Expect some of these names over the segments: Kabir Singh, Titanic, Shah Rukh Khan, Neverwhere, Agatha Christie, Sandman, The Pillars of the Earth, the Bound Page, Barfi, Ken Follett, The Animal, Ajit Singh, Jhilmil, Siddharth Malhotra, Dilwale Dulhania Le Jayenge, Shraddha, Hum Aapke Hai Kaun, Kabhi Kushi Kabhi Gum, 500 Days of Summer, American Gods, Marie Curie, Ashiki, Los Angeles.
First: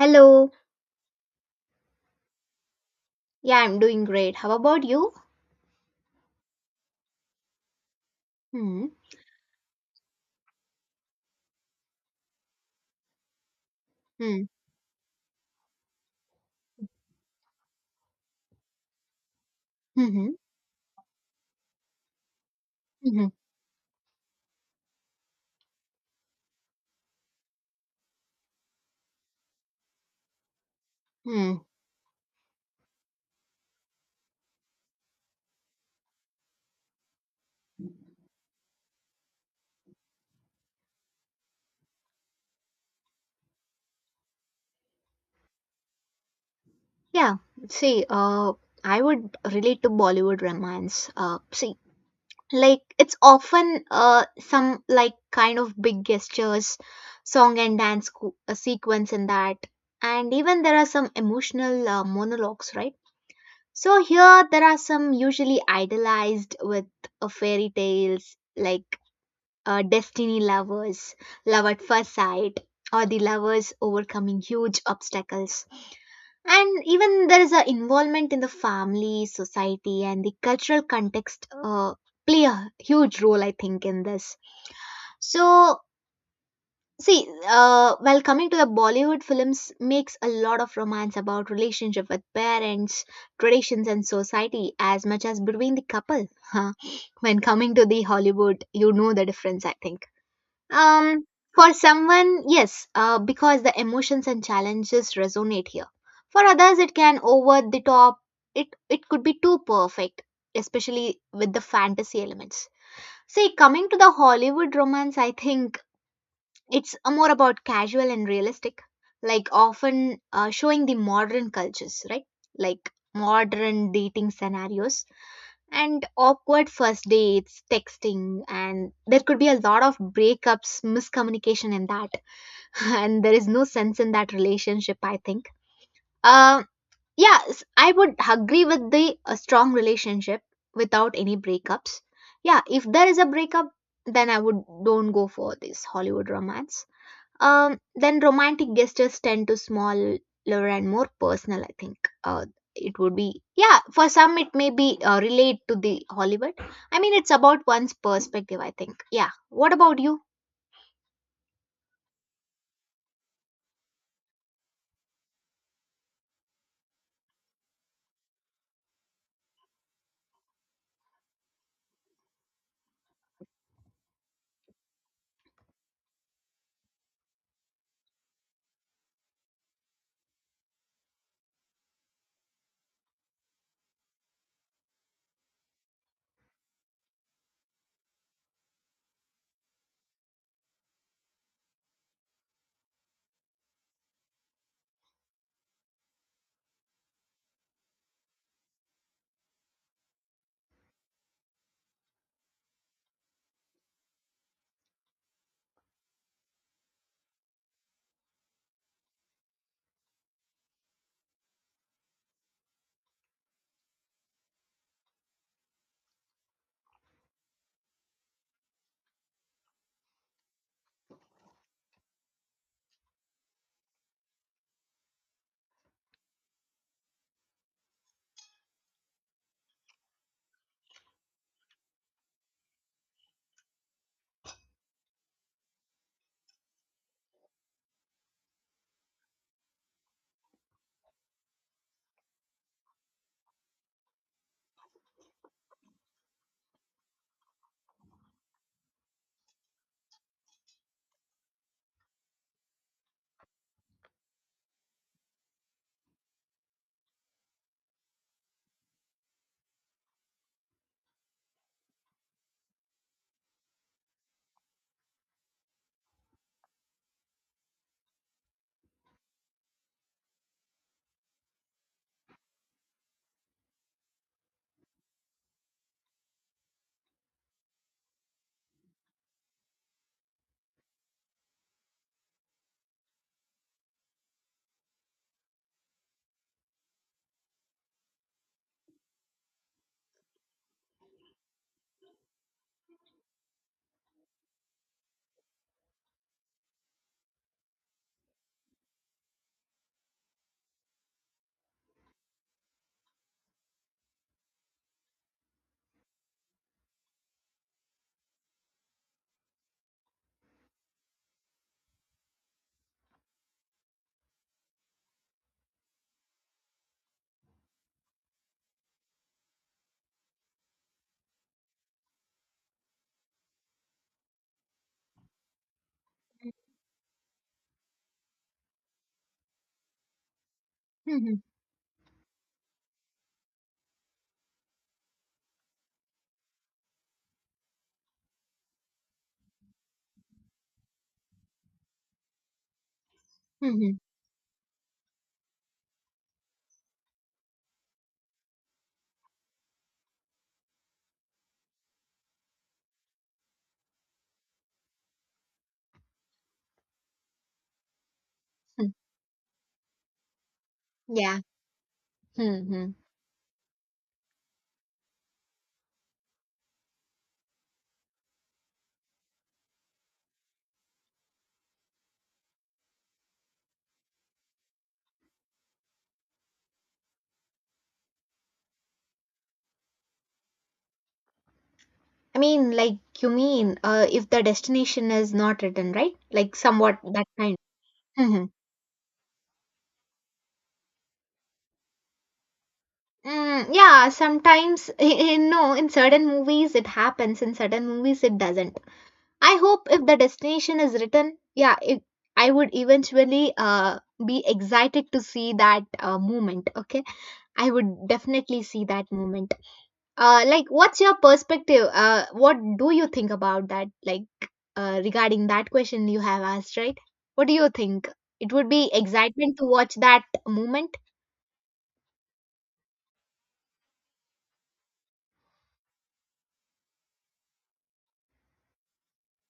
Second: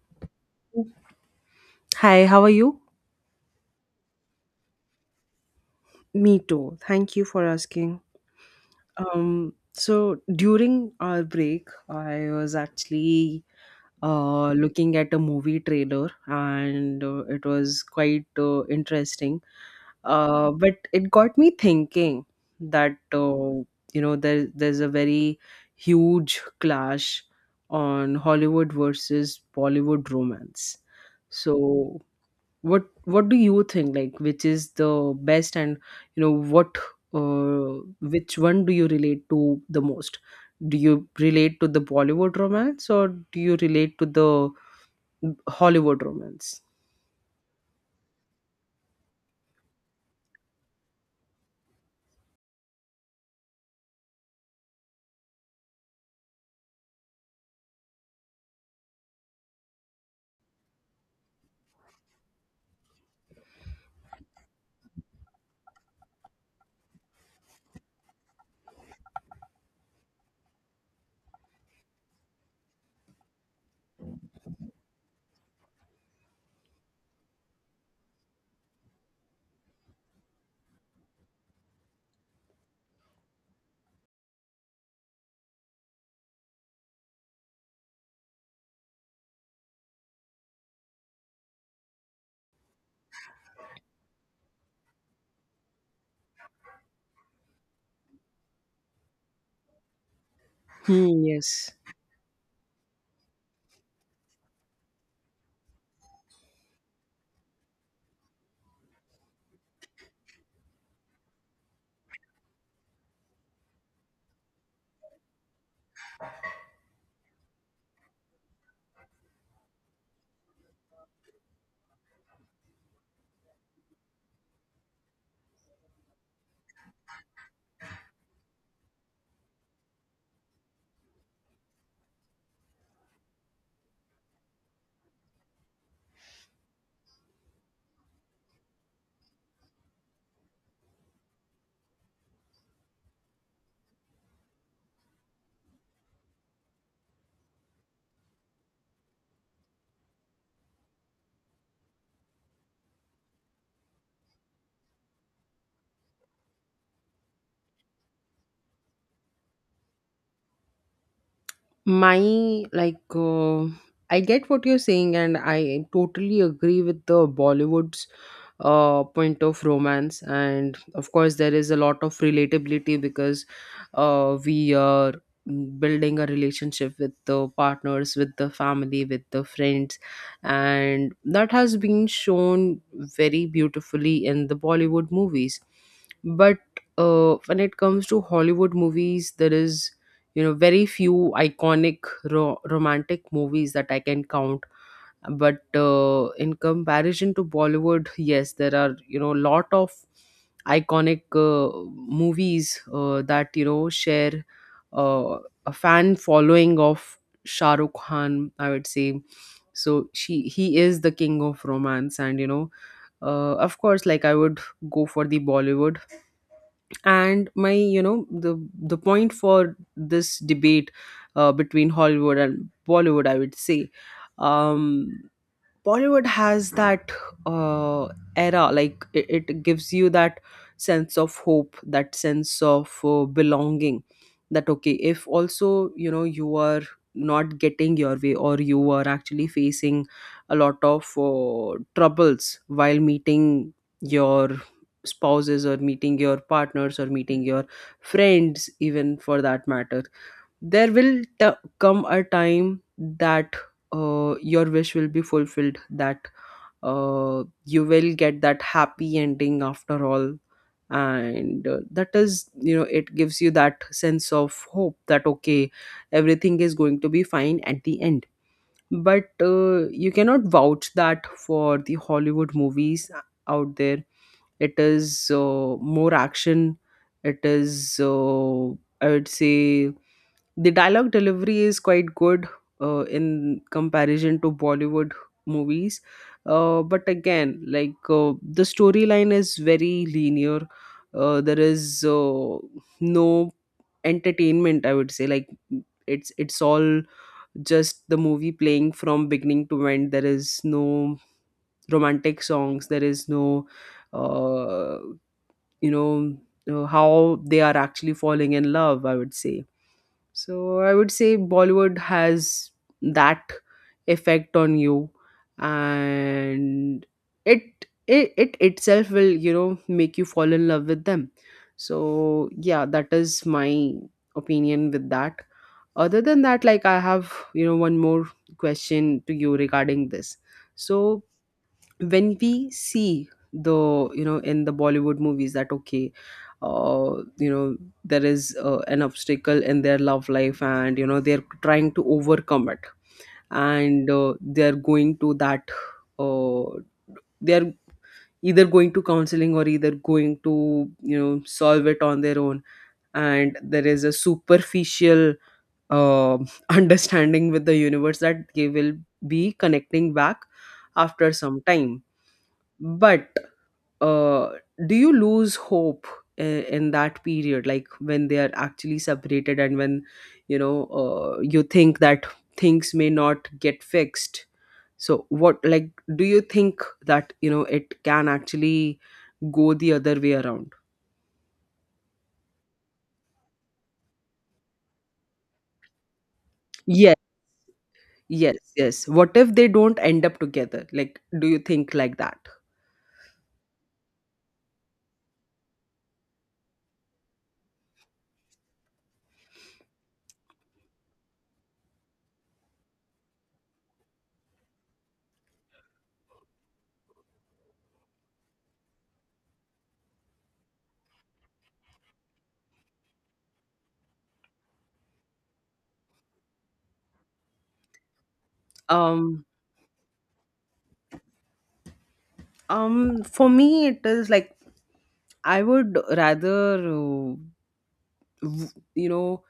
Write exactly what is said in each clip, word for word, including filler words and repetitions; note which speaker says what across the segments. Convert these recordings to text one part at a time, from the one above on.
Speaker 1: Hello.
Speaker 2: Hi, how are you?
Speaker 1: Yeah, I'm doing great. How about you?
Speaker 2: Me too. Thank you for asking.
Speaker 1: Hmm.
Speaker 2: Um, so during our break, I was actually
Speaker 1: Hmm.
Speaker 2: uh, looking at a movie trailer, and uh, it was quite uh, interesting.
Speaker 1: Hmm. Hmm.
Speaker 2: Uh, but it got me thinking that
Speaker 1: Hmm.
Speaker 2: uh, you know there there's a very huge clash on Hollywood versus Bollywood romance.
Speaker 1: Hmm.
Speaker 2: So what what do you think, like, which is the best, and you know what uh, which one do you relate to the most? Do you relate to the Bollywood romance, or do you relate to the Hollywood romance?
Speaker 1: Yeah. See, uh, I would relate to Bollywood romance. Uh, see, like it's often uh some like kind of big gestures, song and dance co- a sequence in that, and even there are some emotional uh, monologues, right? So here there are some usually idealized with uh, fairy tales like uh, destiny lovers, love at first sight, or the lovers overcoming huge obstacles. And even there is an involvement in the family, society, and the cultural context uh, play a huge role, I think, in this. So, see, uh, while coming to the Bollywood films, makes a lot of romance about relationship with parents, traditions, and society as much as between the couple. Huh. When coming to the Hollywood, you know the difference, I think,
Speaker 2: Hmm,
Speaker 1: um,
Speaker 2: yes.
Speaker 1: for someone, yes, uh, because the emotions and challenges resonate here. For others, it can over the top. It it could be too perfect, especially with the fantasy elements. See, coming to the Hollywood romance, I think it's uh, more about casual and realistic, like often uh, showing the modern cultures, right? Like modern dating scenarios and awkward first dates, texting, and there could be a lot of breakups, miscommunication in that. And there is no sense in that relationship, I think. Uh, yeah, I would agree with the a strong relationship without any breakups. Yeah, if there is a breakup, then I would don't go for this Hollywood romance. Um, then romantic gestures tend to smaller and more personal, I think. Uh, it would be, yeah, for some it may be uh, relate to the Hollywood. I mean, it's about one's perspective, I think. Yeah. What about you?
Speaker 2: My like uh, i get what you're saying, and I totally agree with the Bollywood's uh, point of romance, and of course there is a lot of relatability, because uh, we are building a relationship with the partners, with the family, with the friends, and that has been shown very beautifully in the Bollywood movies. But uh, when it comes to Hollywood movies, there is, you know, very few iconic ro- romantic movies that I can count. But uh, in comparison to Bollywood, yes, there are, you know, lot of iconic uh, movies uh, that, you know, share uh, a fan following of Shah Rukh Khan, I would say. So she he is the king of romance, and you know, uh, of course, like, I would go for the Bollywood. And my, you know, the the point for this debate uh, between Hollywood and Bollywood, I would say, um Bollywood has that uh, era, like, it, it gives you that sense of hope, that sense of uh, belonging. That okay, if also, you know, you are not getting your way, or you are actually facing a lot of uh, troubles while meeting your spouses, or meeting your partners, or meeting your friends, even for that matter, there will t- come a time that uh, your wish will be fulfilled, that uh, you will get that happy ending after all. And uh, that is, you know, it gives you that sense of hope that okay, everything is going to be fine at the end. But uh, you cannot vouch that for the Hollywood movies out there. It is uh, more action. It is uh, I would say the dialogue delivery is quite good uh, in comparison to Bollywood movies. Uh, but again, like, uh, the storyline is very linear. Uh, there is uh, no entertainment, I would say. Like, it's it's all just the movie playing from beginning to end. There is no romantic songs, there is no uh, you know uh, how they are actually falling in love, I would say. So I would say Bollywood has that effect on you, and it, it, it itself will, you know, make you fall in love with them. So yeah, that is my opinion with that. Other than that, like, I have, you know, one more question to you regarding this. So
Speaker 1: Mhm,
Speaker 2: when we see, the you know, in the Bollywood movies, that okay, uh you know there is uh, an obstacle in their love life, and you know, they're trying to overcome it,
Speaker 1: mhm,
Speaker 2: and uh, they're going to that uh, they're either going to counseling, or either going to, you know, solve it on their own. And there is a superficial uh, understanding with the universe that they
Speaker 1: mhm.
Speaker 2: will be connecting back after
Speaker 1: Yeah.
Speaker 2: some time.
Speaker 1: Mhm.
Speaker 2: But uh, do you lose hope in, in that period, like, when they are actually separated, and when, you know, uh, you think that things may not get fixed? So what, like, do you think that, you know, it can actually go the other way around?
Speaker 1: I mean, like you mean, uh, if the destination is not written, right? Like somewhat
Speaker 2: Yes.
Speaker 1: that kind. Mhm.
Speaker 2: Yes, yes, what if they don't end up together, like, do you think like that?
Speaker 1: Mm, yeah, sometimes, in, no, in certain movies it happens, in certain movies it doesn't. I hope if the destination is written, yeah, it, I would eventually uh, be excited to see that uh, moment. Okay, I would definitely see that moment. Uh, like, what's your perspective? Uh, what do you think about that? Like, uh, regarding that question you have asked, right? What do you think? It would be
Speaker 2: um
Speaker 1: excitement to watch that moment.
Speaker 2: um for me it is like, I would rather uh, v- you know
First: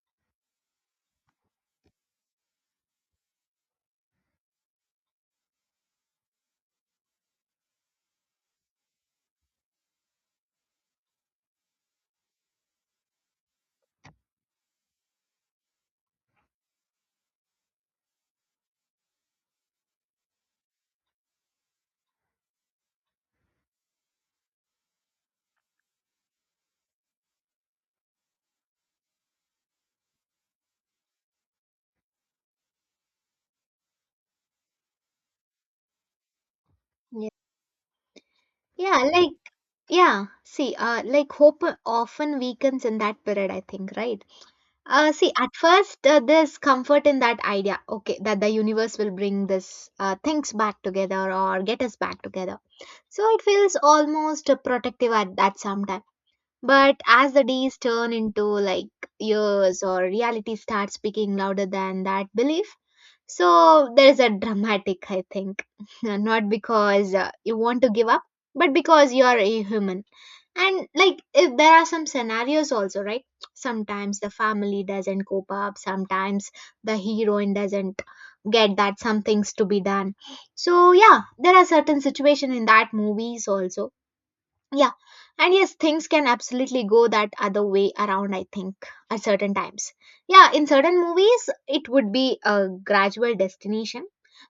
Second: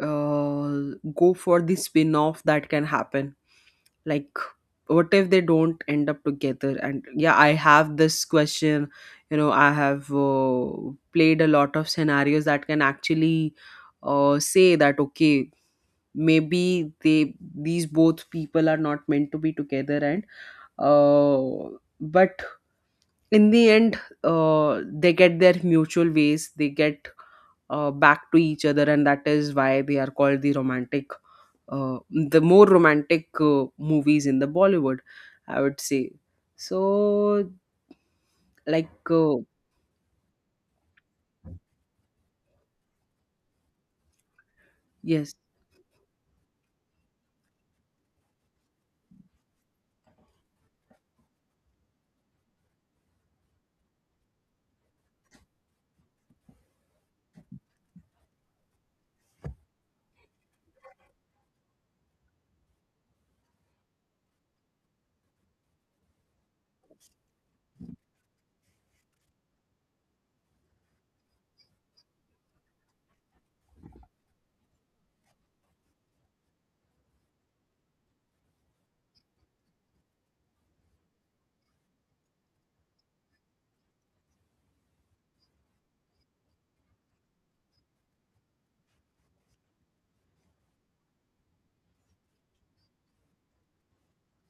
Speaker 2: uh, go for the spin off that can happen. Like, what if they don't end up together? And yeah, I have this question. You know, I have uh, played a lot of scenarios that can actually uh, say that okay, maybe they these both people are not meant to be together. And uh, but in the end, uh, they get their mutual ways, they get uh, back to each other, and that is why they are called the romantic uh, the more romantic uh, movies in the Bollywood, I would say.
Speaker 1: Yeah.
Speaker 2: So like
Speaker 1: Yeah, like
Speaker 2: uh,
Speaker 1: yeah. See, uh, like hope often weakens in that period. I think, right? Uh, see,
Speaker 2: yes.
Speaker 1: at first, uh, there's comfort in that idea, okay, that the universe will bring this uh, things back together or get us back together. So it feels almost uh, protective at that sometime. But as the days turn into like years or reality starts speaking louder than that belief, so there is a dramatic, I think, not because uh, you want to give up, but because you are a human. And like if there are some scenarios also, right, sometimes the family doesn't cope up, sometimes the heroine doesn't get that some things to be done. So yeah, there are certain situation in that movies also. Yeah, and yes, things can absolutely go that other way around, I think, at certain times. Yeah, in certain movies it would be a gradual destination,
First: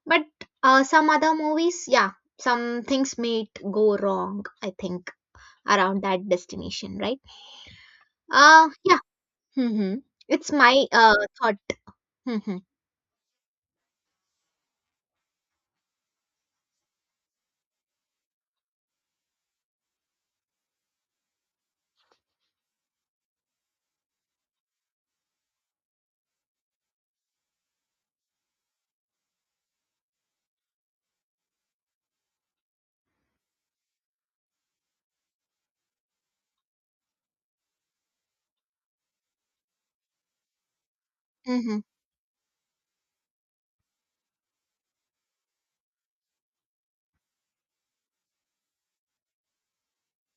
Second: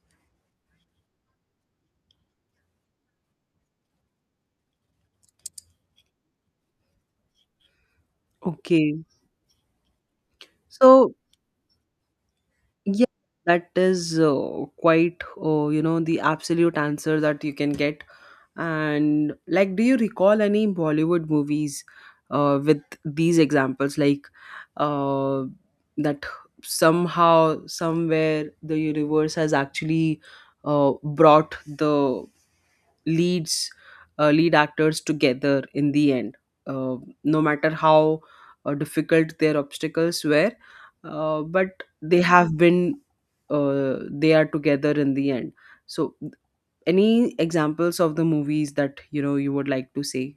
Speaker 1: but uh, some other movies, yeah, some things may go wrong, I think, around that destination, right? Uh, yeah.
Speaker 2: Okay.
Speaker 1: Hmm. It's my
Speaker 2: So
Speaker 1: uh, thought. Hmm.
Speaker 2: yeah, that is uh, quite, uh, you know, the absolute answer that you can get. And like, do you recall any Bollywood movies uh, with these examples? Like, uh, that somehow, somewhere, the universe has actually uh, brought the leads uh, lead actors together in the end, uh, no matter how uh, difficult their obstacles were, uh, but
Speaker 1: Hmm.
Speaker 2: they have been uh, they are together in the end. So any examples of the movies that, you know, you would like to see?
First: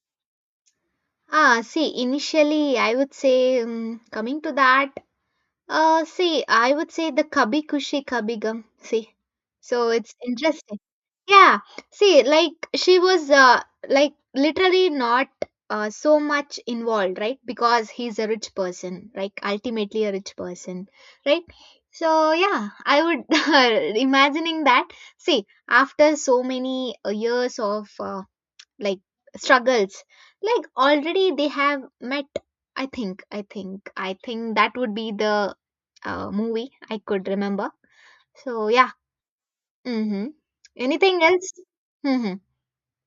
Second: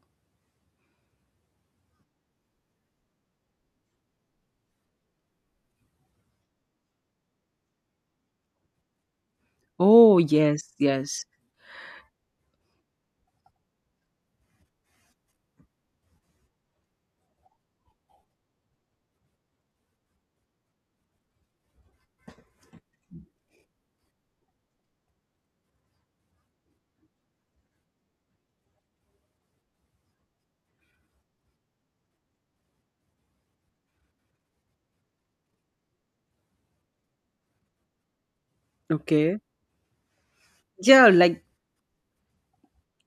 Speaker 1: Ah, see, initially, I would say, um, coming to that, Uh, see, I would say the Kabhi Kushi Kabhi Gum. See, so it's
Speaker 2: Oh yes,
Speaker 1: interesting.
Speaker 2: yes.
Speaker 1: Yeah, see, like she was uh, like literally not uh, so much involved, right? Because he's a rich person, like ultimately a rich person, right? So yeah, I would imagining that. See, after so many uh, years of uh, like struggles, like already they have met. I think i think i think that would be the uh, movie I could remember. So yeah.
Speaker 2: Okay.
Speaker 1: Mm-hmm.
Speaker 2: Yeah,
Speaker 1: Anything
Speaker 2: like
Speaker 1: else? Mm-hmm.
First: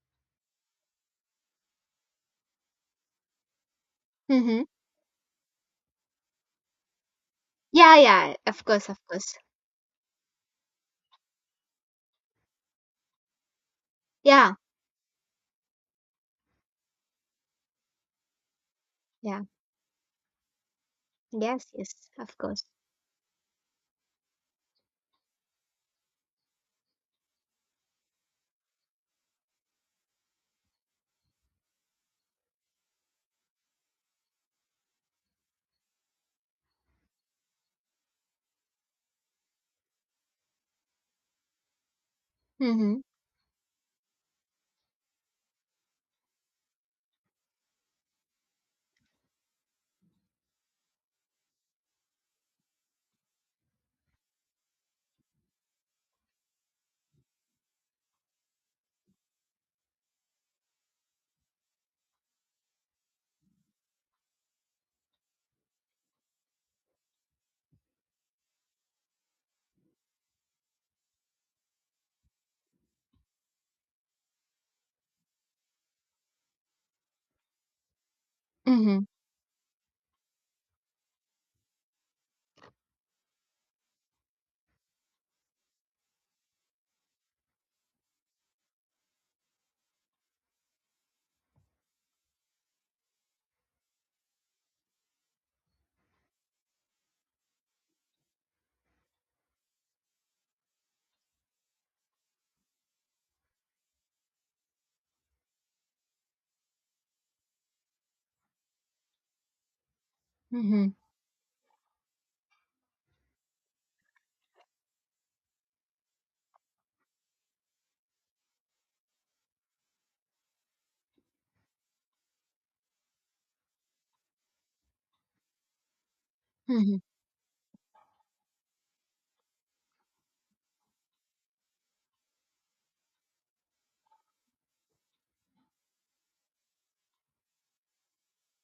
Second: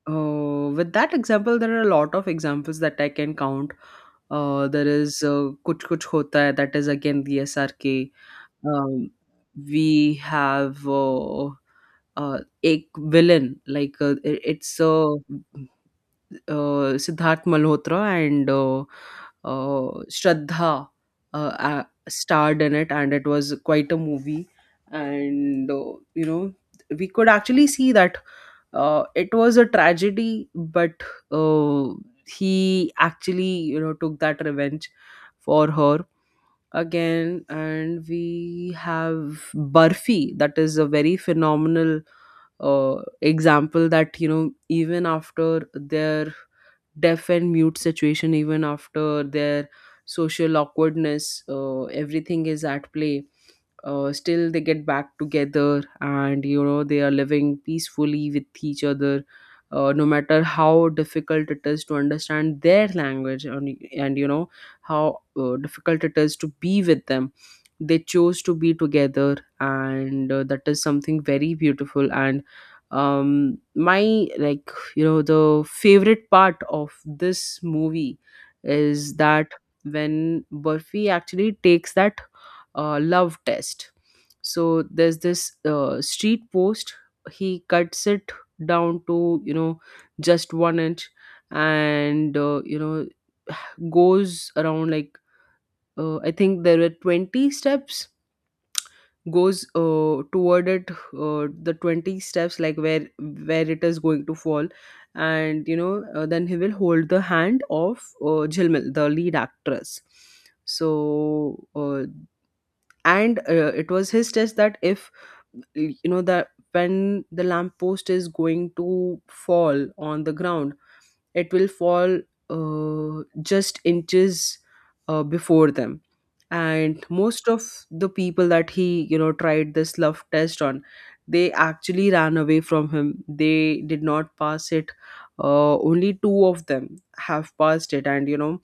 Speaker 2: uh, with that example, there are a lot of examples that I can count.
Speaker 1: Mm-hmm.
Speaker 2: Uh, there is uh, Kuch Kuch Hota Hai, that is again the
Speaker 1: Yeah,
Speaker 2: SRK.
Speaker 1: yeah, of course, of
Speaker 2: um,
Speaker 1: course.
Speaker 2: we have uh, uh, a villain, like uh, it-
Speaker 1: Yeah.
Speaker 2: it's uh, uh, Siddharth Malhotra and uh,
Speaker 1: Yeah.
Speaker 2: uh, Shraddha uh,
Speaker 1: Yes,
Speaker 2: uh,
Speaker 1: yes. Of course.
Speaker 2: starred in it, and it was quite a movie. And uh, you know, we could actually see that uh, it was a tragedy, but uh, he actually, you know, took that revenge for her. Again, and we have Barfi, that is a very phenomenal
Speaker 1: Mm-hmm.
Speaker 2: uh, example, that, you know, even after their deaf and mute situation, even after their social awkwardness, uh, everything is at play, uh, still they get back together, and you know, they are living peacefully with each other, uh, no matter how difficult it is to understand their language, and, and you know, how uh, difficult it is to be with them, they chose to be together, and uh, that is something very beautiful. And um my like you know, the favorite part of this movie
Speaker 1: Mm-hmm.
Speaker 2: is that when Burfi actually takes that uh, love test. So there's this uh, street post. He cuts it down to, you know, just one inch, and uh, you know, goes around like, uh, I think there were twenty steps. Goes uh, toward it, uh, the twenty steps, like, where where it is going to fall, and you know, uh, then he will hold the hand of uh, Jhilmil, the lead actress.
Speaker 1: Mm-hmm.
Speaker 2: So uh, and uh, it was his test that, if you know, that when the lamp post is going to fall on the ground, it will fall uh, just inches uh, before them.
Speaker 1: Mm-hmm.
Speaker 2: And most of the people that he, you know, tried this love test on, they actually ran away from him, they did not pass it. Uh, only two of them have passed it, and you know,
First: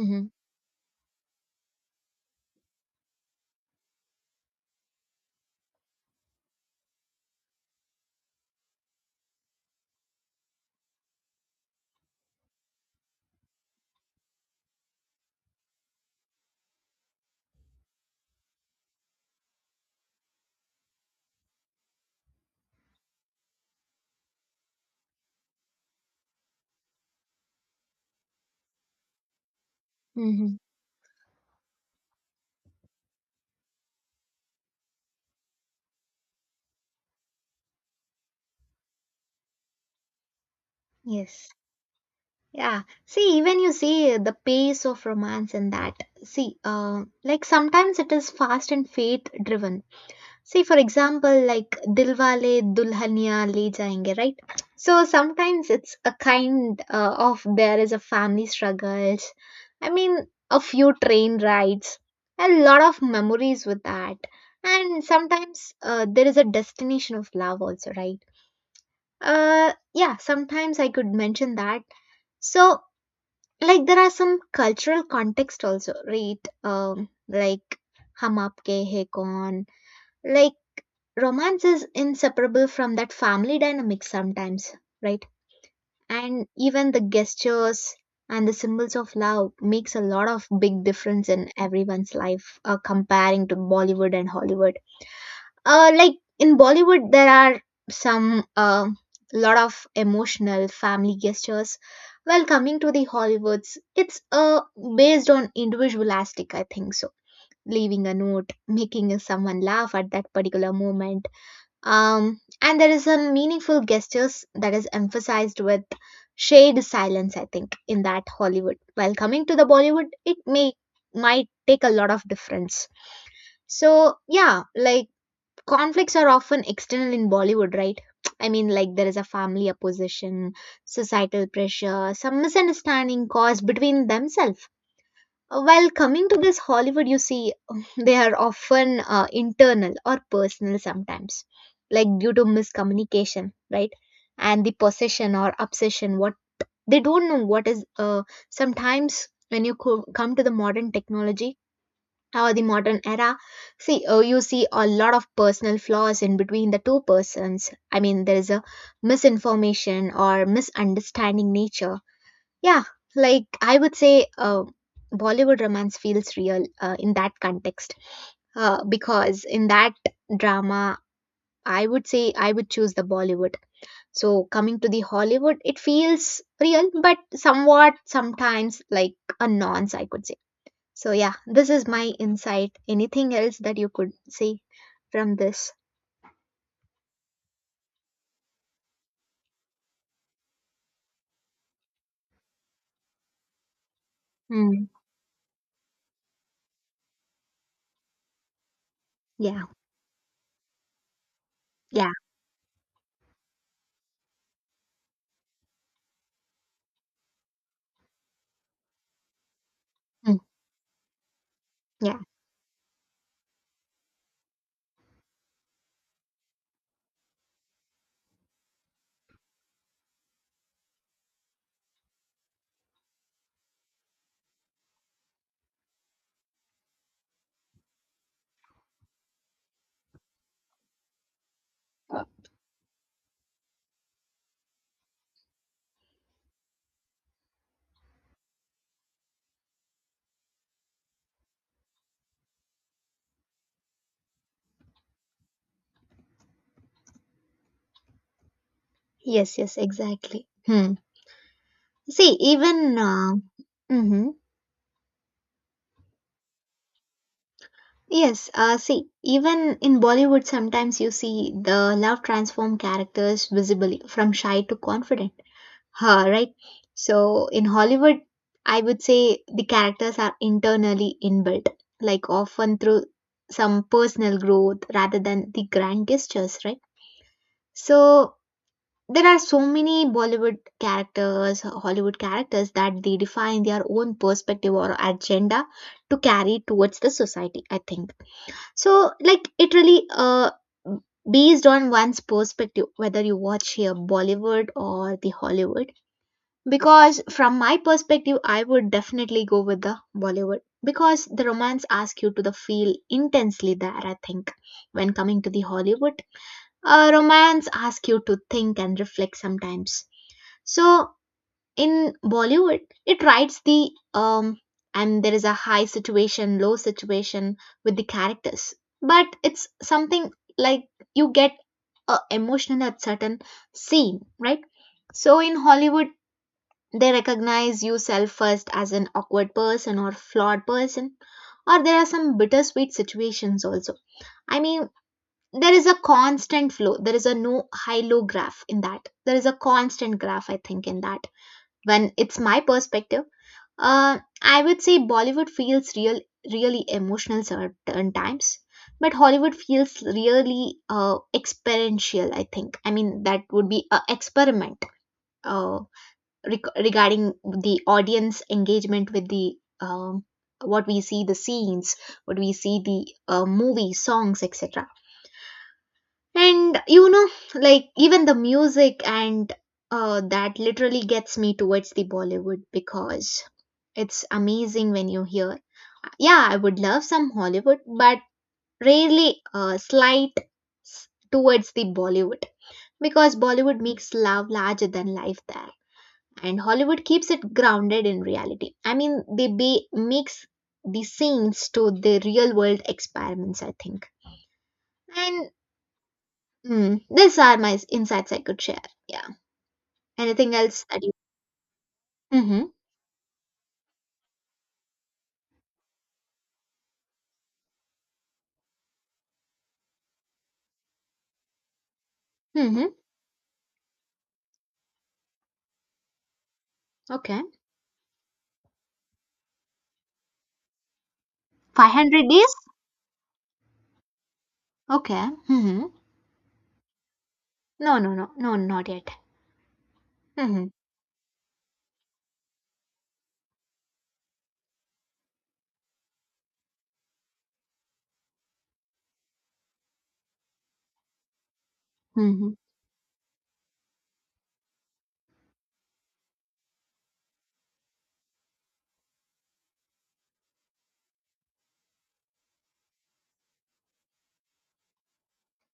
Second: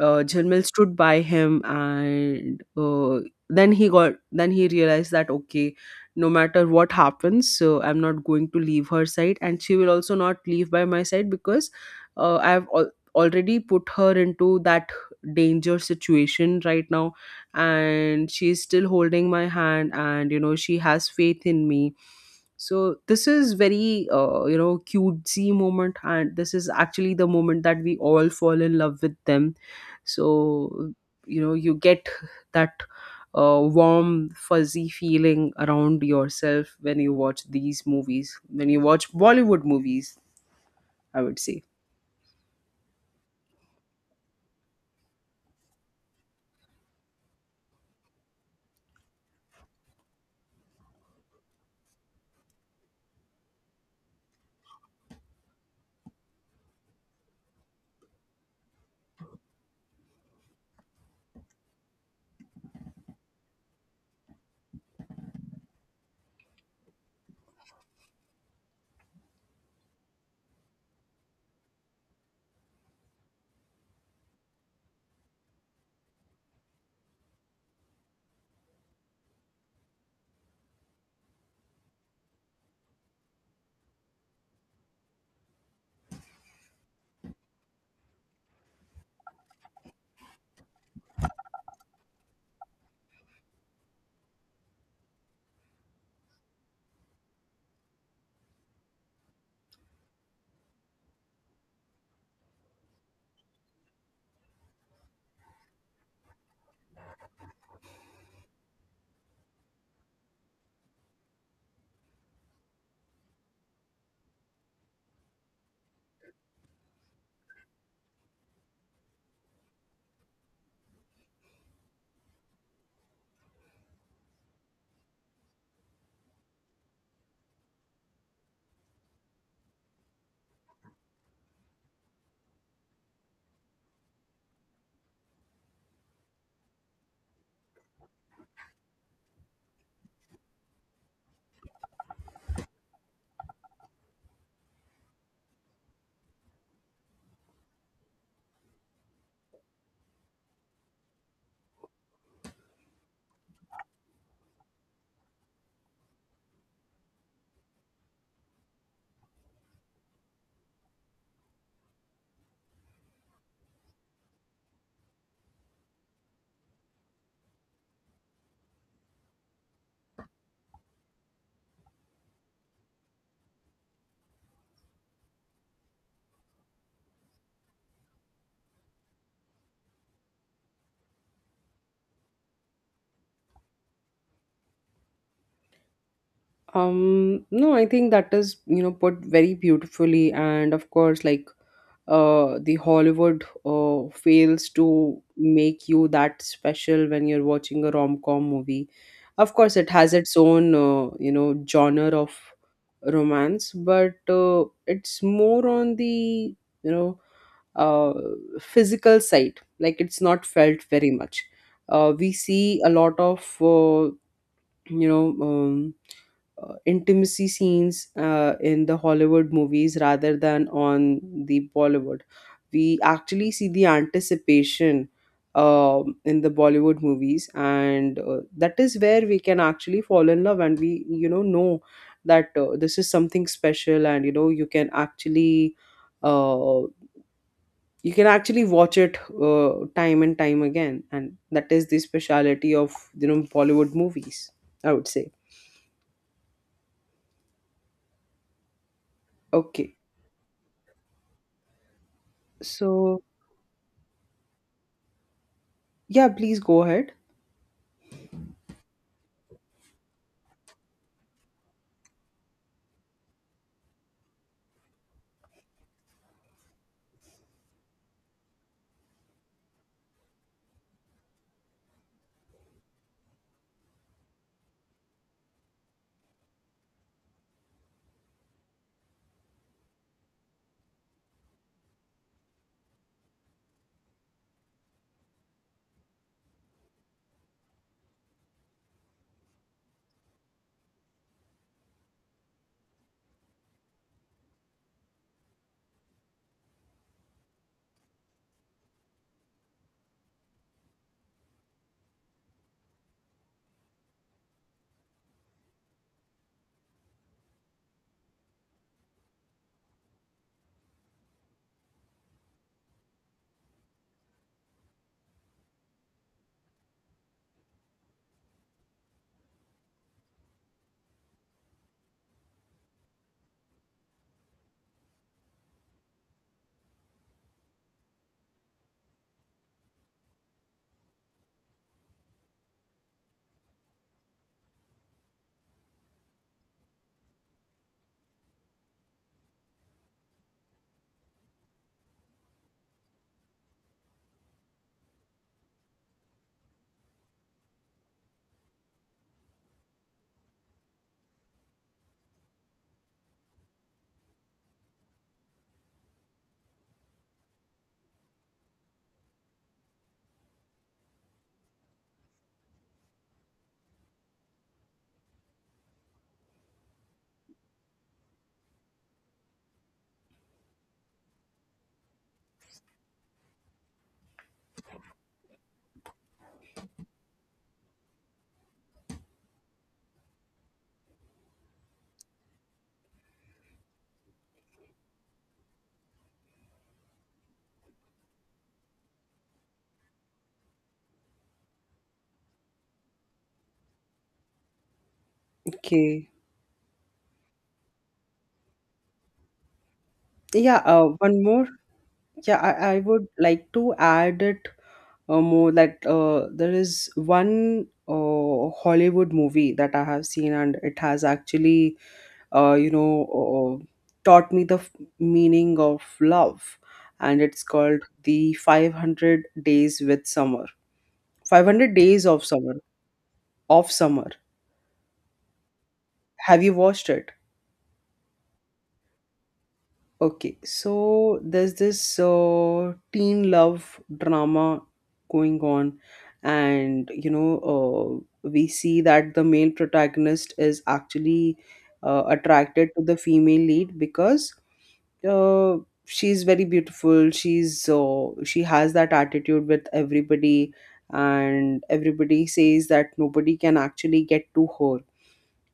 Speaker 2: uh, Jhilmil stood by him, and uh, then he got then he realized that okay, no matter what happens, so I'm not going to leave her side, and she will also not leave by my side, because uh, i've al- already put her into that danger situation right now, and she's still holding my hand, and you know, she has faith in me. So this is very uh, you know, cutesy moment, and this is actually the moment that we all fall in love with them.
Speaker 1: Mm-hmm.
Speaker 2: So you know, you get that uh, warm fuzzy feeling around yourself when you watch these movies, when you watch Bollywood movies, I would
Speaker 1: Yes.
Speaker 2: say.
Speaker 1: Yeah, see, even you see the pace of romance in that. See, uh, like sometimes it is fast and fate driven. See, for example, like Dilwale Dulhania Le Jayenge, right? So sometimes it's a kind uh, of there is a family struggles. I mean, a few train rides, a lot of memories with that, and sometimes uh, there is a destination of love also, right? Uh, yeah, sometimes I could mention that. So like there are some cultural context also, right? Um, like hum aapke hai kaun, like romance is inseparable from that family dynamic sometimes, right? And even the gestures and the symbols of love makes a lot of big difference in everyone's life, uh, comparing to Bollywood and Hollywood. Uh like in Bollywood there are some uh, lot of emotional family gestures. Well, coming to the Hollywoods, it's uh based on individualistic, I think. So leaving a note, making someone laugh at that particular moment, um, and there is some meaningful gestures that is emphasized with shade silence, I think, in that Hollywood. While coming to the Bollywood, it may might take a lot of difference. So yeah, like conflicts are often external in Bollywood, right? I mean, like there is a family opposition, societal pressure, some misunderstanding caused between themselves, uh, while coming to this Hollywood, you see, they are often uh, internal or personal sometimes, like due to miscommunication, right? And the possession or obsession, what they don't know what is. Uh, sometimes when you co- come to the modern technology or the modern era, see, uh, you see a lot of personal flaws in between the two persons. I mean, there is a misinformation or misunderstanding nature. Yeah, like I would say, uh, Bollywood romance feels real uh, in that context, uh, because in that drama, I would say I would choose the Bollywood. So coming to the Hollywood, it feels real, but somewhat sometimes like a nonce, I could say. So yeah, this is my insight. Anything else that you could say from this?
Speaker 2: Um, no, I think that is, you know, put very beautifully, and of course, like, uh, the Hollywood uh, fails
Speaker 1: Mm,
Speaker 2: to make you that special when you're watching a rom-com movie. Of
Speaker 1: yeah,
Speaker 2: course, it has its own uh, you know genre
Speaker 1: yeah,
Speaker 2: of romance, but uh, it's more on the, you know, uh, physical side. Like, it's
Speaker 1: mm,
Speaker 2: not felt very much. Uh,
Speaker 1: yeah.
Speaker 2: we see a lot of uh, you know. Um, uh, intimacy scenes uh, in the Hollywood movies rather than on the Bollywood. We actually see the anticipation um, in the Bollywood movies, and uh, that is where we can actually fall in love, and we, you know know
Speaker 1: Uh,
Speaker 2: that uh, this is something special, and you know, you can actually. Uh, you can actually watch it uh, time and time again, and that is the speciality of, you know, Bollywood movies, I would say.
Speaker 1: Yes, yes,
Speaker 2: Okay.
Speaker 1: exactly. Hmm. See, even
Speaker 2: So
Speaker 1: uh, mhm.
Speaker 2: yeah, please go ahead.
Speaker 1: Yes, uh, see, even in Bollywood, sometimes you see the love transform characters visibly from shy to confident, huh, right? So in Hollywood, I would say the characters are internally inbuilt, like often through some personal growth rather than the grand gestures, right? So there are so many Bollywood characters, Hollywood characters that they define their own perspective or agenda to carry towards the society, I think. So, like, it really uh based on one's perspective, whether you watch here Bollywood or the Hollywood. Because from my perspective, I would definitely go with the Bollywood because the romance asks you to the feel intensely there. I think when coming to the Hollywood, uh, romance asks you to think and reflect sometimes. So in Bollywood, it writes the um and there is a high situation, low situation with the characters. But it's something like you get uh, emotional at certain scene, right? So in Hollywood, they recognize you self first as an awkward person or flawed person, or there are some bittersweet situations also. I mean, there is a constant flow. There is a no high low graph in that. There is a constant graph, I think, in that. When it's my perspective, uh, I would say Bollywood feels real, really emotional certain times, but Hollywood feels really uh, experiential. I think. I mean, that would be a experiment uh, reg- regarding the audience engagement with the um, what we see the scenes, what we see the uh, movie songs, et cetera. And you know, like even the music and uh, that literally gets me towards the Bollywood because it's amazing when you hear. Yeah, I would love some Hollywood, but rarely uh, slight s- towards the Bollywood, because Bollywood makes love larger than life there, and Hollywood keeps it grounded in reality. I mean, they be- mix the scenes to the real world experiments. I think. And
Speaker 2: Okay.
Speaker 1: mm, these are my s- insights I could share. Yeah. Anything
Speaker 2: Yeah,
Speaker 1: else that
Speaker 2: uh,
Speaker 1: you?
Speaker 2: one more. Yeah,
Speaker 1: Mm-hmm.
Speaker 2: I, I would like to add it uh, more that uh, there is one uh, Hollywood movie that I have seen, and it has actually, uh,
Speaker 1: Mm-hmm.
Speaker 2: you know, uh, taught me the f- meaning of love. And
Speaker 1: Okay.
Speaker 2: it's called The five hundred Days with Summer.
Speaker 1: Five
Speaker 2: five hundred Days
Speaker 1: hundred
Speaker 2: of
Speaker 1: days.
Speaker 2: Summer. Of Summer.
Speaker 1: Okay. Mm-hmm.
Speaker 2: Have you watched it?
Speaker 1: No, no, no, no, not yet.
Speaker 2: Okay,
Speaker 1: Mm-hmm.
Speaker 2: so there's this uh, teen love drama going on, and you know, uh, we see that the male protagonist is actually uh,
Speaker 1: Mm-hmm.
Speaker 2: attracted to the female lead because uh, she's very beautiful. She's uh, she has that attitude with everybody, and everybody says that nobody can actually get to her,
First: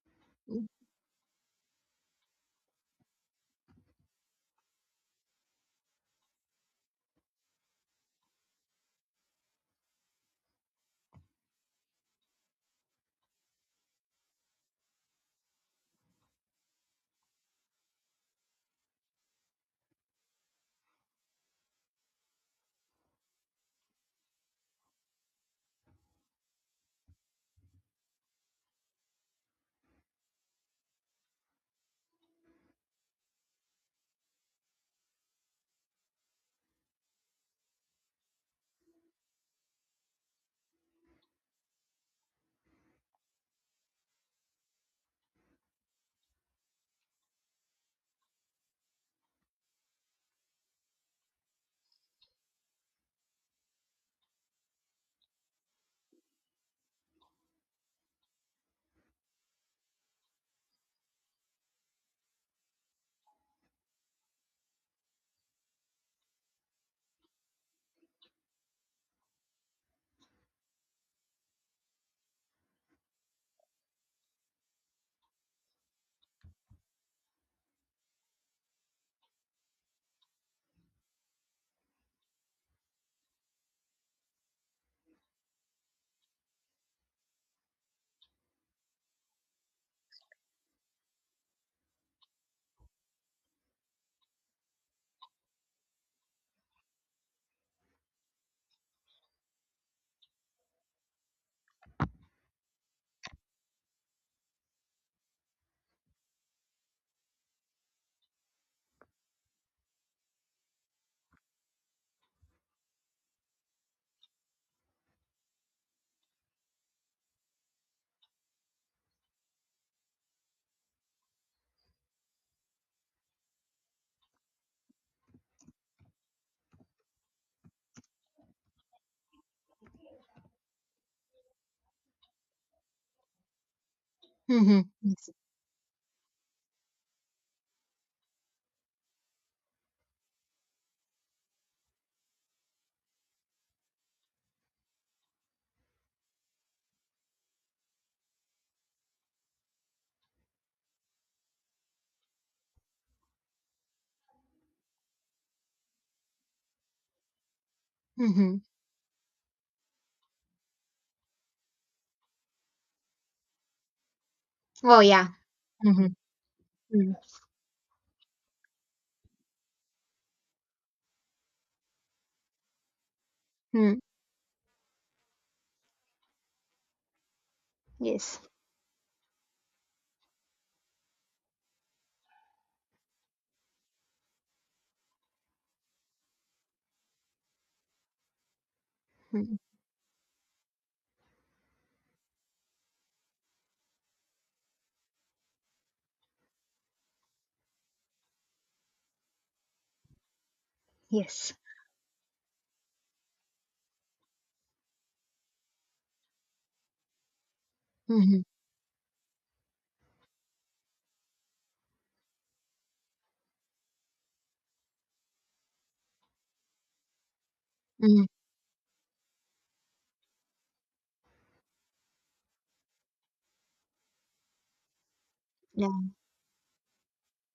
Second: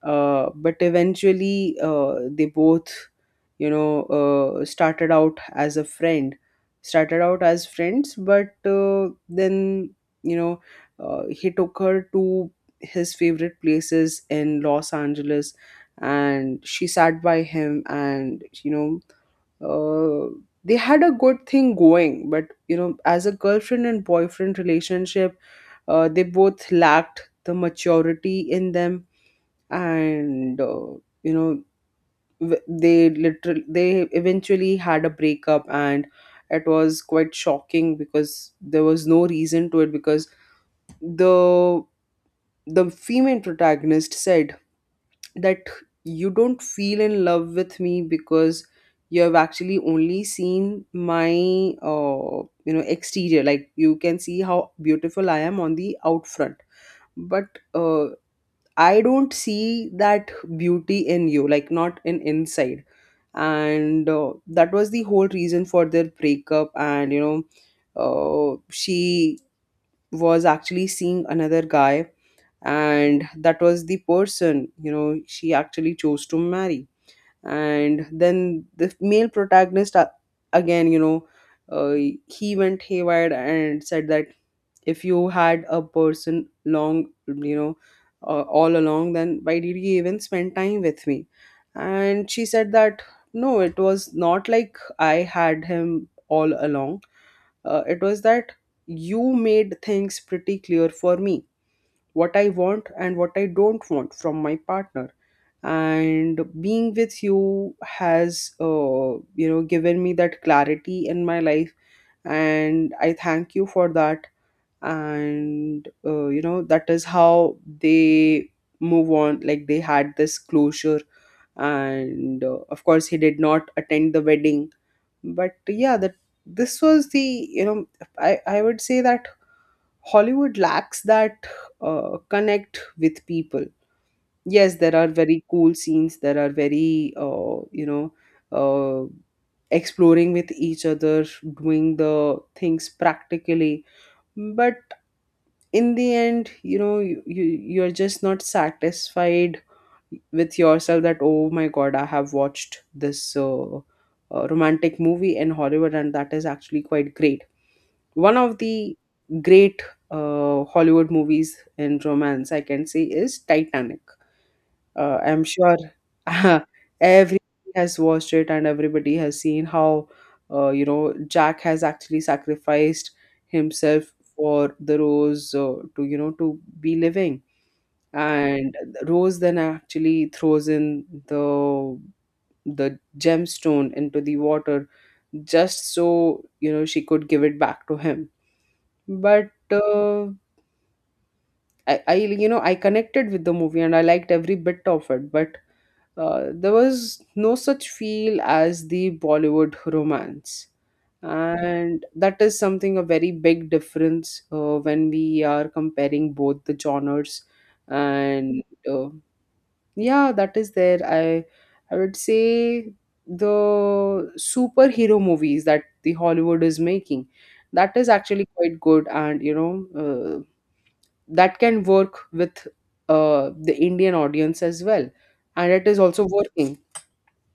Speaker 2: uh, but eventually uh, they both you know uh, started out as a friend started out as friends, but uh, then, you know uh, he took her to his favorite places in Los Angeles. And she sat by him, and you know uh, they had a good thing going, but you know, as a girlfriend and boyfriend relationship, uh, they both lacked the maturity in them. And uh, you know w- they literally, they eventually had a breakup, and it was quite shocking because there was no reason to it, because the the female protagonist said that you don't feel in love with me because you have actually only seen my uh, you know exterior. Like, you can see how beautiful I am on the out front, but uh, I don't see that beauty in you, like not in inside. And uh, that was the whole reason for their breakup. And, you know, uh, she was actually seeing another guy, and that was the person, you know, she actually chose to marry. And then the male protagonist, uh, again, you know, uh, he went haywire and said that if you had a person long, you know uh, all along, then why did he even spend time with me? And she said that no, it was not like I had him all along. Uh, it was that you made things pretty clear for me, what I want and what I don't want from my partner. And being with you has, uh, you know given me that clarity in my life, and I thank you for that. And uh, you know, that is how they move on. Like, they had this closure, and uh, of course, he did not attend the wedding. But yeah, that, this was the, you know i i would say that Hollywood lacks that uh, connect with people. Yes,
Speaker 1: Mm-hmm.
Speaker 2: there are
Speaker 1: Yes.
Speaker 2: very cool scenes, there are very uh, you know uh, exploring with each other, doing the things practically. But in the end, you know, you, you you're just not satisfied with yourself, that oh my god, I have watched this uh, uh, romantic movie in Hollywood and that is actually quite great. One of
Speaker 1: Mm-hmm.
Speaker 2: the great uh, Hollywood movies in romance, I can say, is Titanic.
Speaker 1: Oh
Speaker 2: uh,
Speaker 1: yeah.
Speaker 2: I'm sure
Speaker 1: Mm-hmm. Mm-hmm.
Speaker 2: everybody has watched it, and everybody has seen how, uh, you know, Jack has actually sacrificed
Speaker 1: Mm-hmm.
Speaker 2: himself for the Rose, uh, to, you know, to be living.
Speaker 1: Yes.
Speaker 2: And Rose then actually throws in the the gemstone into the water, just so, you know, she could give it back to him. But
Speaker 1: Mm-hmm.
Speaker 2: uh, I, I, you know, I connected with the movie and I liked every bit of it. But uh, there was no such feel as the Bollywood romance.
Speaker 1: Yes.
Speaker 2: And that is something, a very big difference uh, when we are comparing both the genres.
Speaker 1: Mm-hmm.
Speaker 2: And uh, yeah, that is there. I I would say the superhero movies that the Hollywood is making, that is
Speaker 1: Mm-hmm.
Speaker 2: actually quite good, and you know, uh, that can work with uh, the Indian audience as well, and it
Speaker 1: Yeah.
Speaker 2: is also working.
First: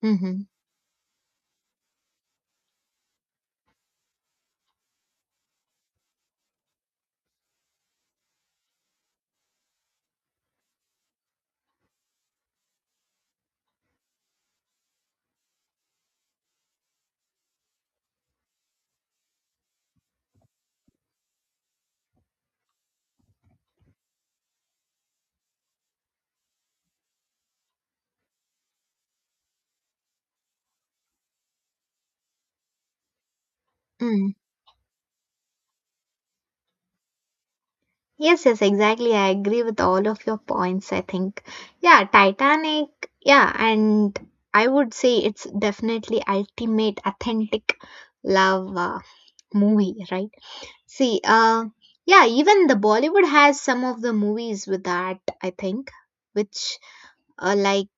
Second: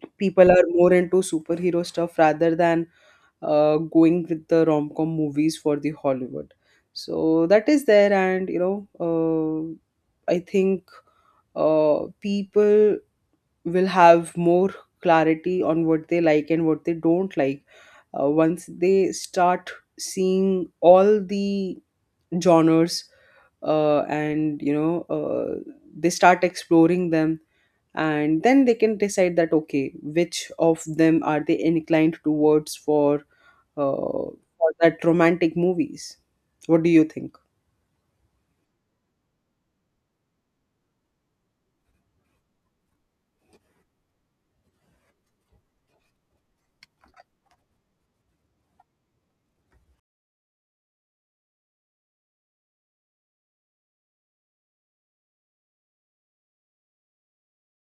Speaker 1: Mm-hmm.
Speaker 2: People are more into superhero stuff rather than uh, going with the rom-com movies for the Hollywood. So that is there, and you know, uh, I think uh, people will have more clarity on what they like and what they don't like, uh, once they start seeing all the genres, uh, and you know uh, they start exploring them. And then they can decide that okay, which of them are they inclined towards for, uh,
Speaker 1: Mm-hmm.
Speaker 2: for that romantic movies. What do you think?
Speaker 1: Yes, yes, exactly. I agree with all of your points. I think, yeah, Titanic, yeah, and I would say it's definitely ultimate authentic love uh, movie, right? See, uh, yeah, even the Bollywood has some of the movies with that, I think, which uh, like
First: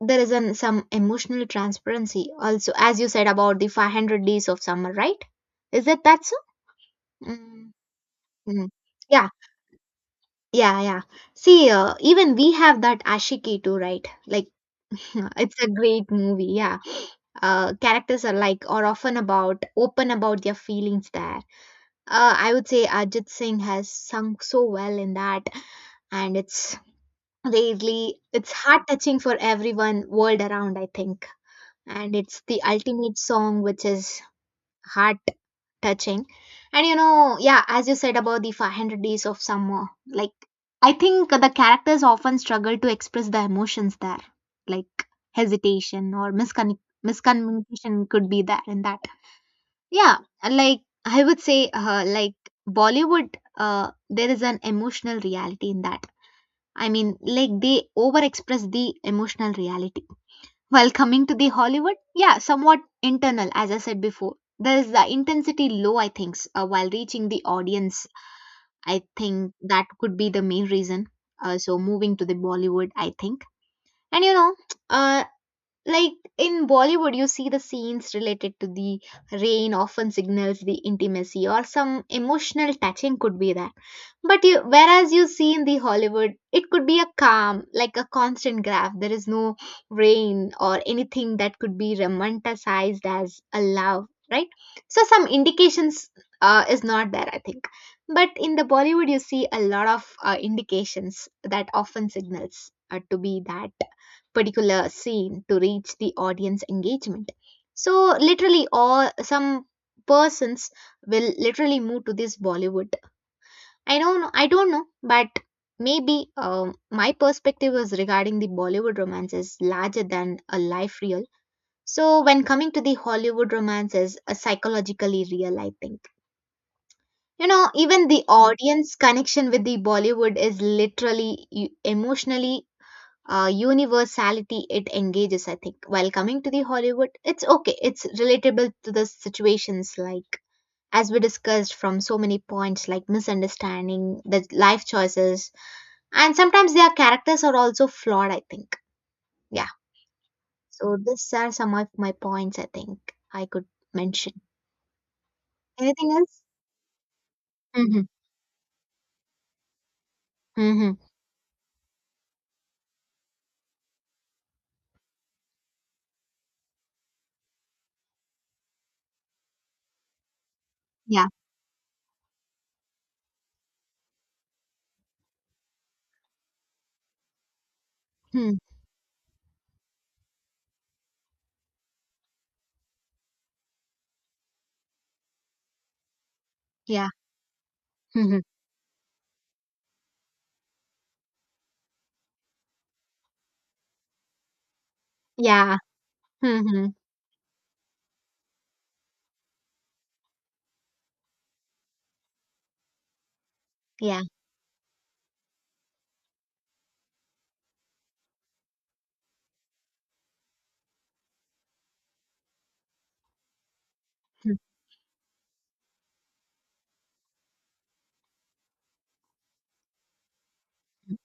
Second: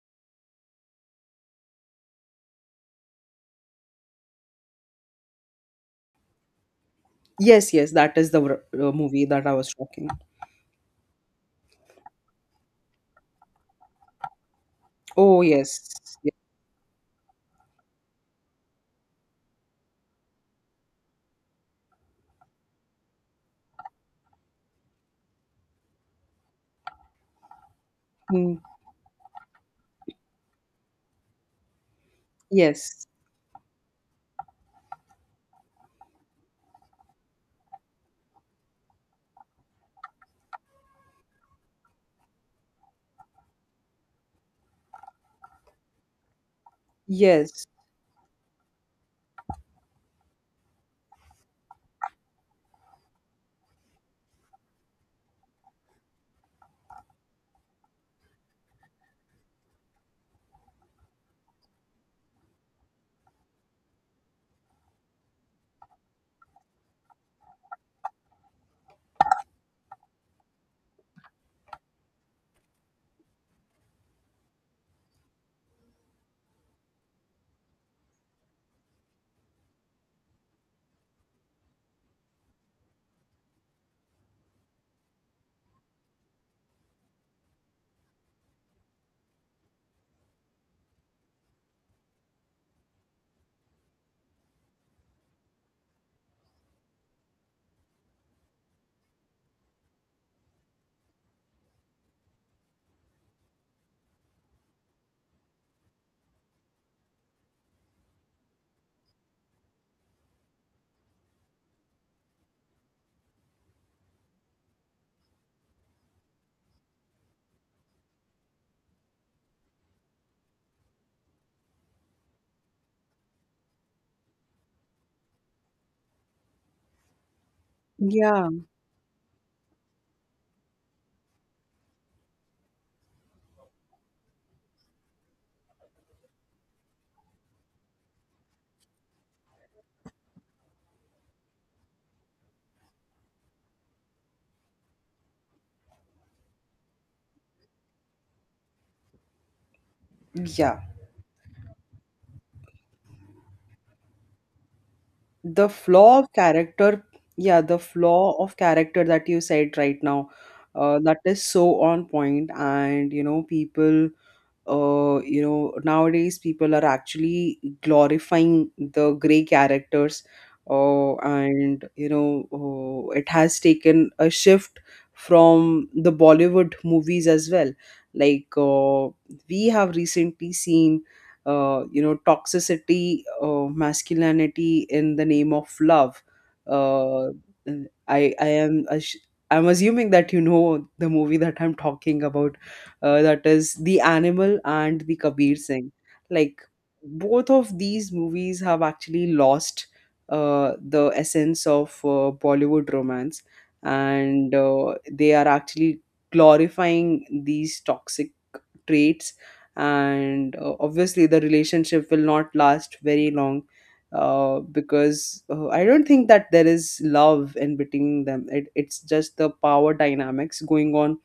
Speaker 1: there is an, some emotional transparency also, as you said about the five hundred days of summer, right? Is it that so? Mm,
Speaker 2: Yes, yes, that is the r-
Speaker 1: mm.
Speaker 2: uh, movie
Speaker 1: Yeah,
Speaker 2: that I was talking.
Speaker 1: yeah, yeah. See, uh, even we have that Ashiki too, right? Like,
Speaker 2: Oh
Speaker 1: it's a
Speaker 2: yes.
Speaker 1: great
Speaker 2: Yeah.
Speaker 1: movie. Yeah. Uh, characters are like, or often about, open about their feelings there. Uh, I would say Ajit Singh has sung so well in that, and it's really, it's
Speaker 2: Mm.
Speaker 1: heart touching for everyone world around, I think. And it's the
Speaker 2: Yes,
Speaker 1: ultimate song, which is heart touching. And you know, yeah, as you said about the five hundred days of summer, like I think the characters often struggle to express the emotions there, like hesitation or miscon-
Speaker 2: yes.
Speaker 1: miscommunication could be there in that. Yeah, like I would say, uh, like Bollywood, uh, there is an emotional reality in that. I mean, like they overexpress the emotional reality. While coming to the Hollywood, yeah, somewhat internal, as I said before. There is the intensity low, I think, uh, while reaching the audience. I think that could be the main reason. Uh, so moving to the Bollywood, I think. And you know, uh, like in Bollywood, you see the scenes related to the rain often signals the intimacy or some emotional touching could be that. But you, whereas you see in the Hollywood, it could be a calm, like a constant graph. There is no rain or anything that could be romanticized as a love, right? So some indications uh, is not there, I think. But in the Bollywood, you see a lot of uh, indications that often signals uh, to be that particular scene to reach the audience engagement. So literally all some persons will literally move to this Bollywood. I don't know I don't know, but maybe um, my perspective was regarding the Bollywood romances larger than a life real. So when coming to the Hollywood romances, a psychologically real, I think. You know, even the
Speaker 2: Yeah.
Speaker 1: audience connection with the Bollywood is literally e- emotionally uh, universality it engages, I think. While coming to the Hollywood, it's okay, it's relatable to the situations, like as we discussed from so many points, like misunderstanding the life choices, and sometimes their characters are also flawed, I think. Yeah.
Speaker 2: Yeah,
Speaker 1: So these are some of my points, I think, I could mention.
Speaker 2: the
Speaker 1: Anything
Speaker 2: flaw of
Speaker 1: else?
Speaker 2: character. Yeah, the
Speaker 1: Mm-hmm.
Speaker 2: flaw of character that you said right now,
Speaker 1: Mm-hmm.
Speaker 2: uh, that is so on point. And you know, people, uh, you know, nowadays people are actually glorifying the gray characters, uh,
Speaker 1: Yeah.
Speaker 2: and you know, uh, it has taken a shift from the Bollywood movies as well.
Speaker 1: Hmm.
Speaker 2: Like, uh, we have recently seen uh, you know, toxicity, uh, masculinity in the name of love.
Speaker 1: Yeah.
Speaker 2: uh, i
Speaker 1: Mm-hmm.
Speaker 2: i am ass- I'm assuming that you know the movie that I'm talking about, uh, that is The Animal and the Kabir
Speaker 1: Yeah.
Speaker 2: Singh. Like,
Speaker 1: Mm-hmm.
Speaker 2: both of these movies have actually lost uh, the essence of uh, Bollywood romance,
Speaker 1: Yeah.
Speaker 2: and uh, they are actually glorifying these toxic traits. And uh, obviously, the relationship will not last very long. Uh, because uh, I don't think that there is love in between them. It, it's just the power dynamics going on.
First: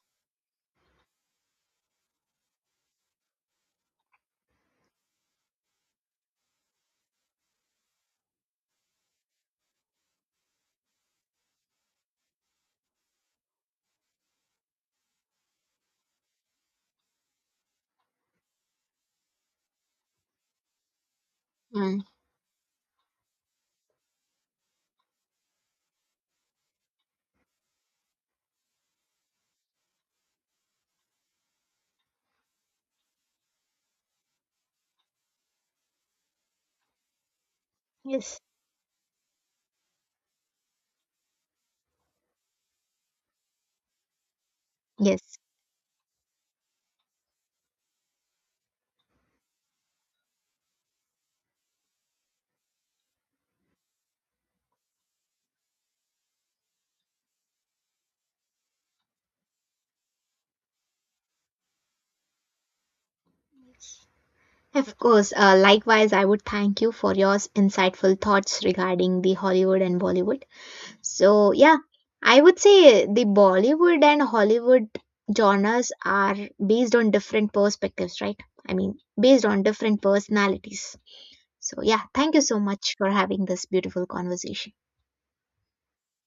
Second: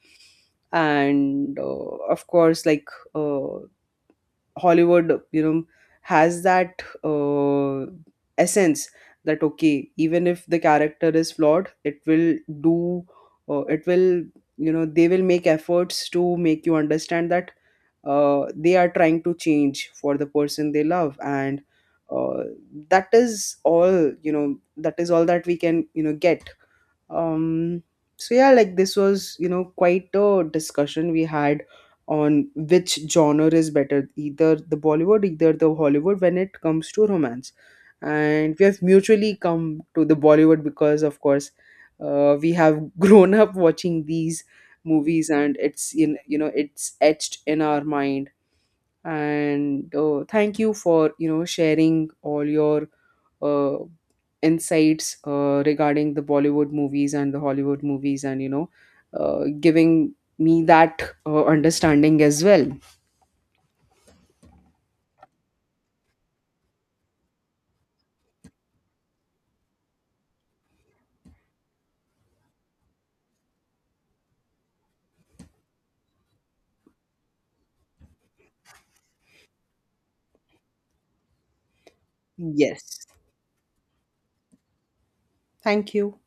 Speaker 2: And uh, of course, like, uh, Hollywood, you know, has that uh, essence, that okay, even if the character is flawed, it will do, uh, it will, you know, they will make efforts to make you understand that uh, they are trying to change for the person they love. And
Speaker 1: Mm-hmm.
Speaker 2: uh, that is all, you know, that is all that we can, you know, get. um, so yeah, like this was, you know, quite a discussion we had on which genre is better, either the Bollywood, either the Hollywood, when it comes to romance.
Speaker 1: Yes,
Speaker 2: And we have mutually come to the Bollywood because, of course, uh, we have grown up watching these movies,
Speaker 1: yes.
Speaker 2: and it's in, you know, it's etched in our mind. And uh, thank you for, you know, sharing all your uh, insights uh, regarding the Bollywood movies and the Hollywood movies. And you know, uh, giving me that uh, understanding as well.
Speaker 1: Yes. Of course, uh, likewise, I would thank you for your insightful thoughts regarding the Hollywood and Bollywood. So, yeah, I would say the Bollywood and Hollywood genres are based on different perspectives, right? I mean, based on different personalities. So, yeah, thank you so much
Speaker 2: Yes.
Speaker 1: for having this beautiful conversation.
Speaker 2: Thank you.